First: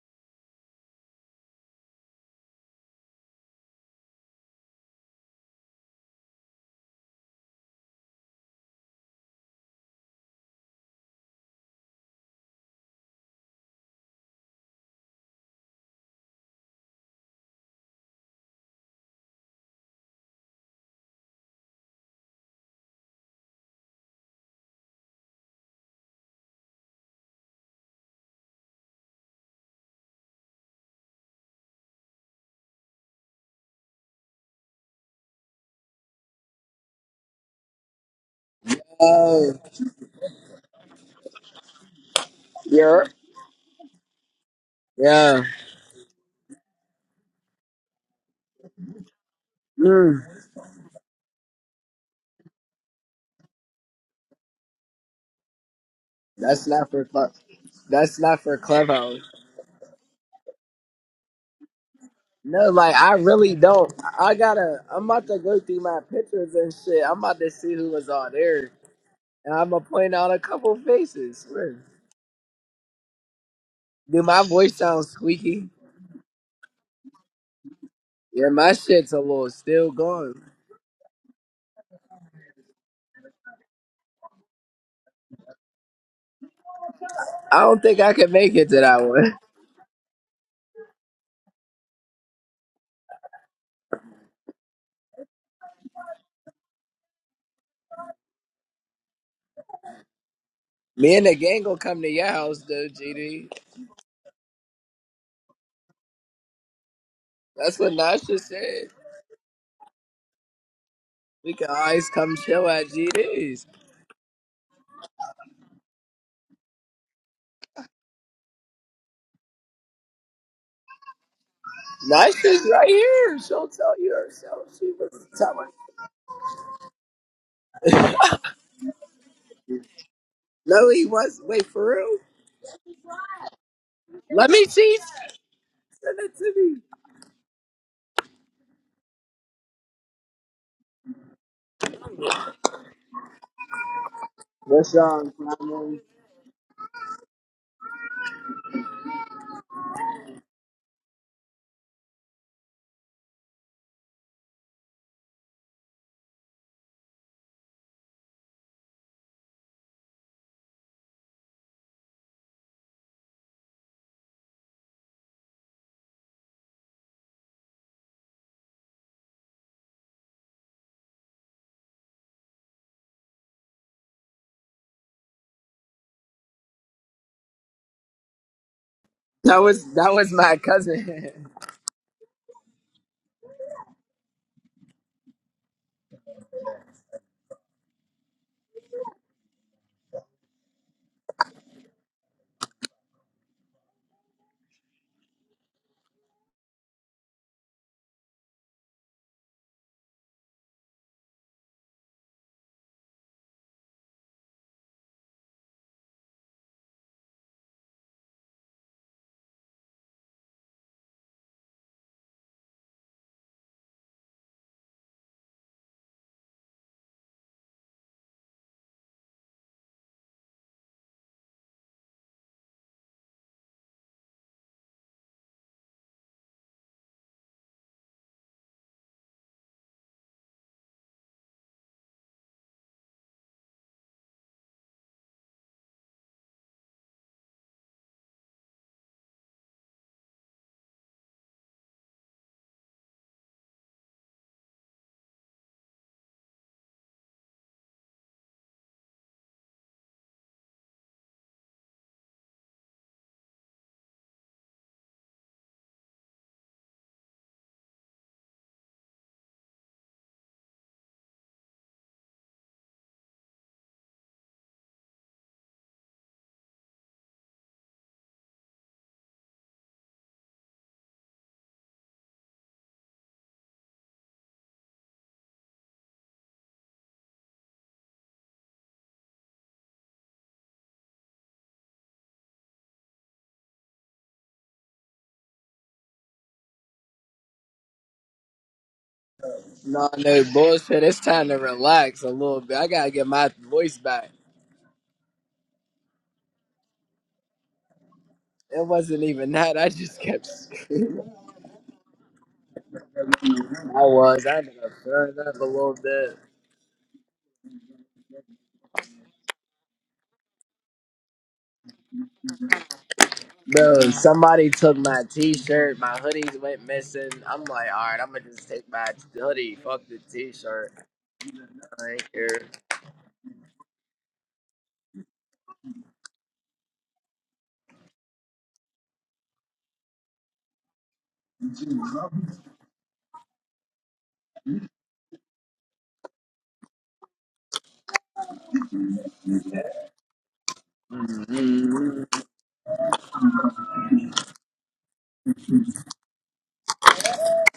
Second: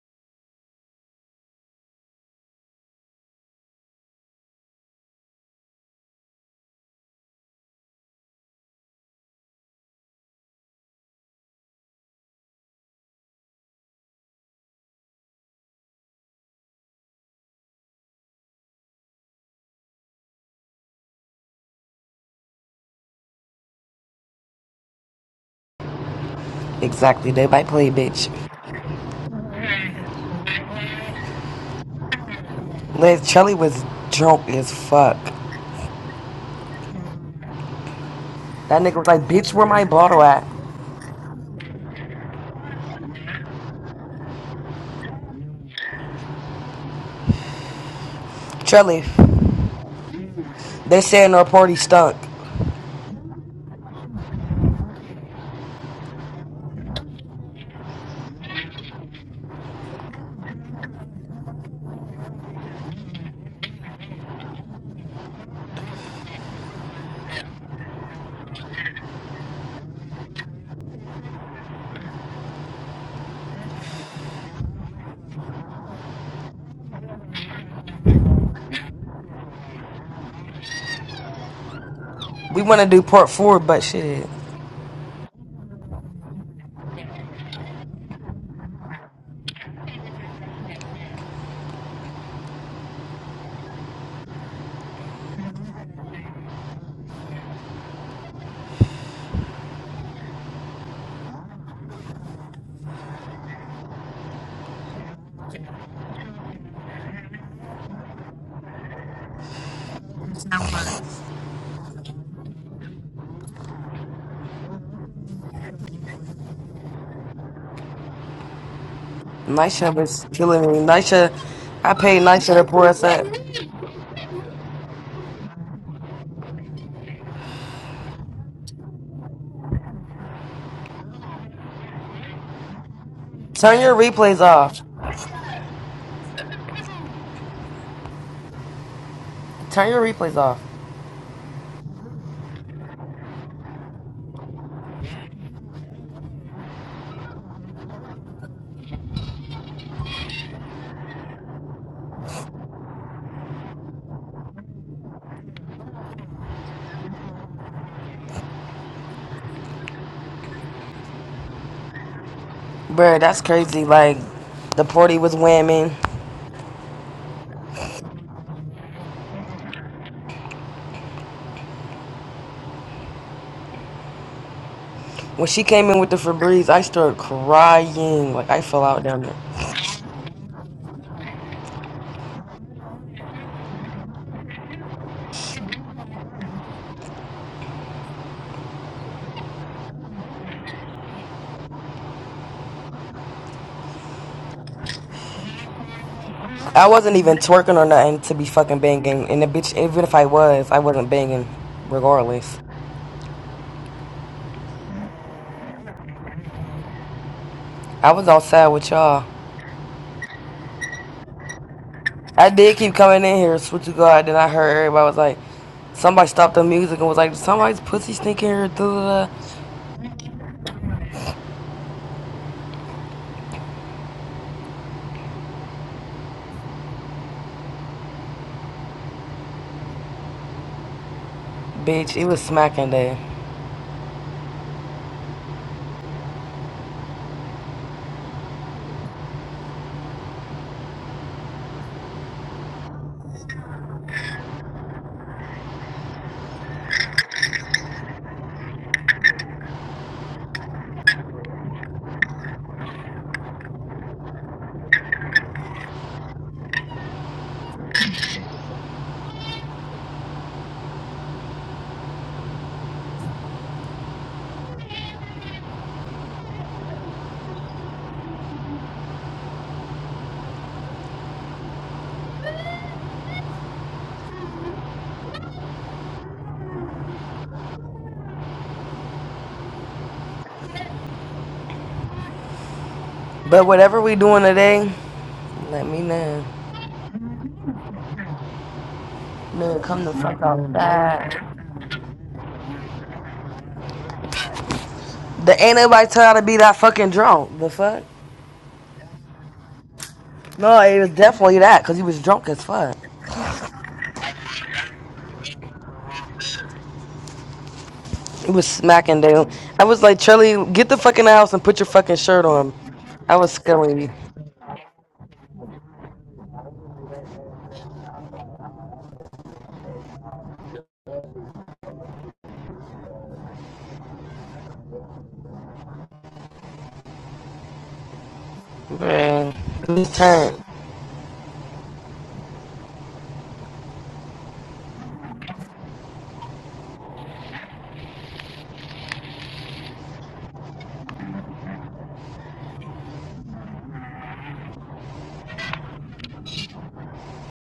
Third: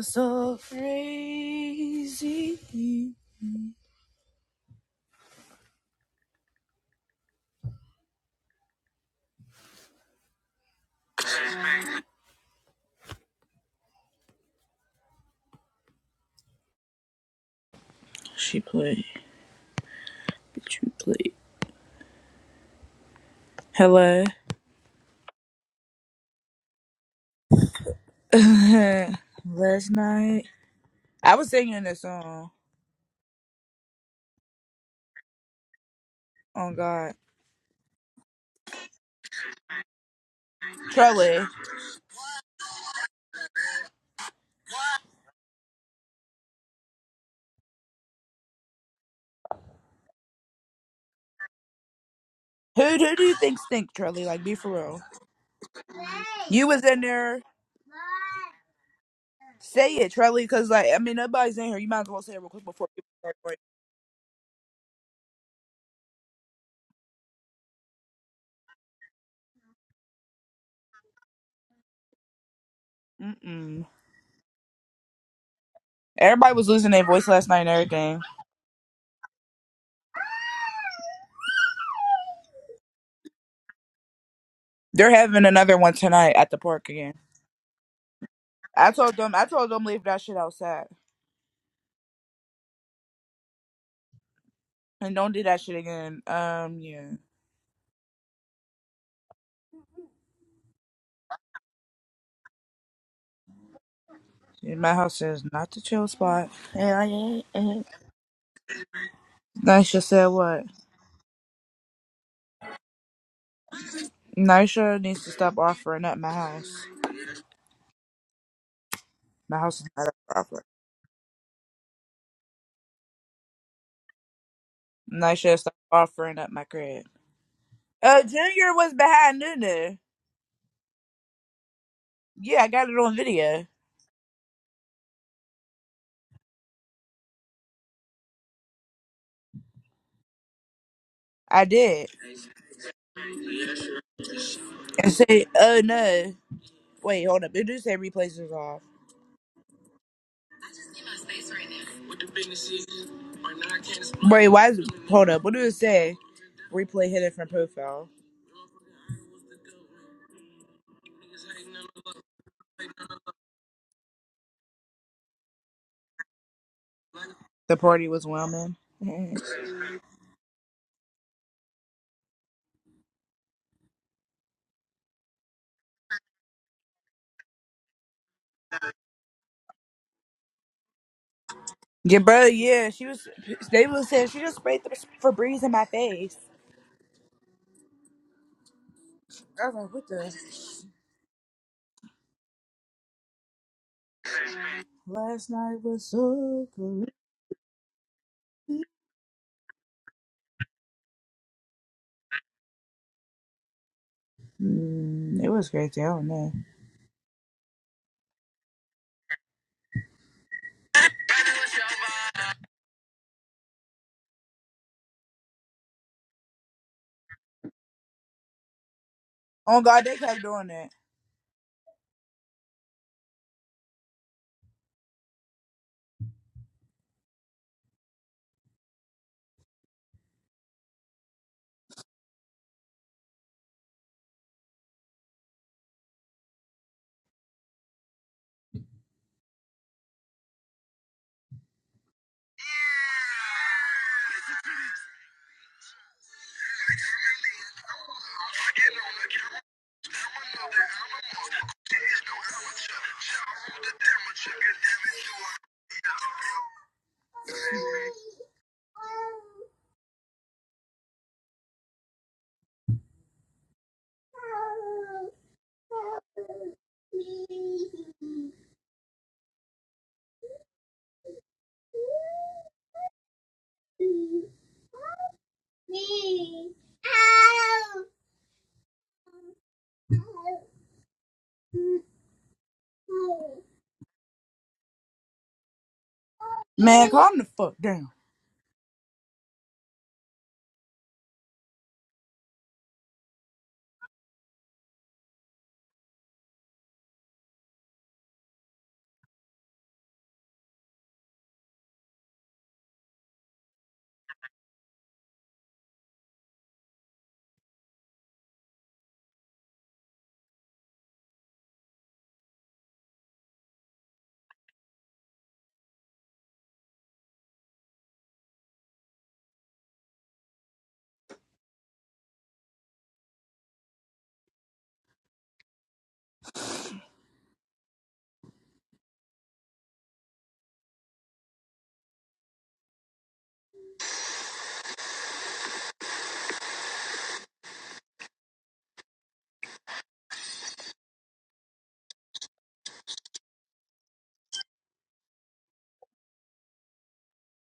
so crazy. She played. you played. Hello. Exactly. they might play, bitch. Last night, I was singing this song. Liz, Charlie was drunk as fuck. Oh God, That nigga was like, bitch, Oh, where my bottle at? Trelly. yeah, yeah. Charlie, Mm, they saying our party stunk. Who who do you think stink, Trelly? Like, be for real. that's You was not in for club. there. That's not for clubhouse. Say it, Trelly, because like I mean, nobody's in here. You might as well say it real quick No, before like people I start. really Right? don't. I gotta. I'm about to go through my pictures and shit. I'm about to see who was all there, and I'm gonna point out a couple faces. Swear. Mm-mm. Do my voice sound squeaky? Everybody was losing their voice last night and everything. Yeah, my shit's a little still gone. We want to do part four, but shit. They're having another one tonight at the park again. I don't think I can make it to I that told them. one. I told them leave that shit outside. And don't do that shit again. Um, yeah. Me and the gang gonna come to your house though, GD. Yeah, My house is not the chill spot. And I ain't. That's and- what Nasha said. Nisha said what? We can always come chill at GD's. Nisha needs to stop offering up my house. My house is Nisha not was a problem. killing me. Nisha, I paid Nice Nisha to is pour right us up. here. She'll tell you herself. She was Nisha telling. stop offering up my crib. Uh, Junior was behind Nunu. No, he was. Wait for real. Yeah, I got it on video. Turn your replays Let me off. see. Send it to me. Turn your replays off. I did. What's And wrong, say, oh family? no. Wait, hold up. It do say replays is off. Wait, why is it? Hold up. What do it say? Replay hidden from profile. Bruh, that's crazy. Like, the party was whamming. The party was Wellman. When she came in with the Febreze, I started crying. Like, I fell out down there. That was that was my cousin. Yeah, bro. Yeah, she was. They was saying she just sprayed the Febreze in my face. I was like, what the? Last night was so I good. wasn't even twerking or nothing to be fucking banging. And the bitch, even if I was, I wasn't banging regardless. Mm, it was crazy. I don't know. I was outside with y'all. I did keep coming in here, switch to God. Then I heard everybody was like, somebody stopped the music and was like, somebody's pussy stinking here. Duh, duh, Oh God, they kept doing that. Bitch, it was smacking there. But whatever we doing today, let me know. Man, calm the fuck down. Man, come no, the fuck no out of that. bullshit. It's time to relax a little bit. I gotta get my voice back. There ain't nobody tell y'all to be that fucking drunk. The fuck? It wasn't even that. I just kept No, it was screaming. definitely that, because he was drunk as fuck. I was. I ended up throwing up a little bit. It was smacking down. I was like, Charlie, get the fucking house and put your fucking shirt on. I was scaring Bro, you. somebody took my t-shirt. My hoodies went missing. I'm like, all right, I'm gonna just take my hoodie. Fuck the t-shirt. Like, er, Man, this turn.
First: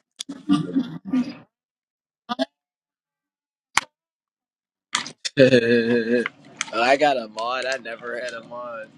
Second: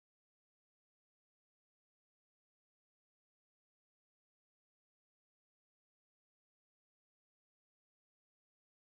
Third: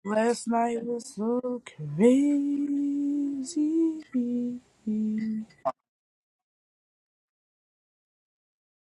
Last night was so crazy. I got a mod. I never had a mod.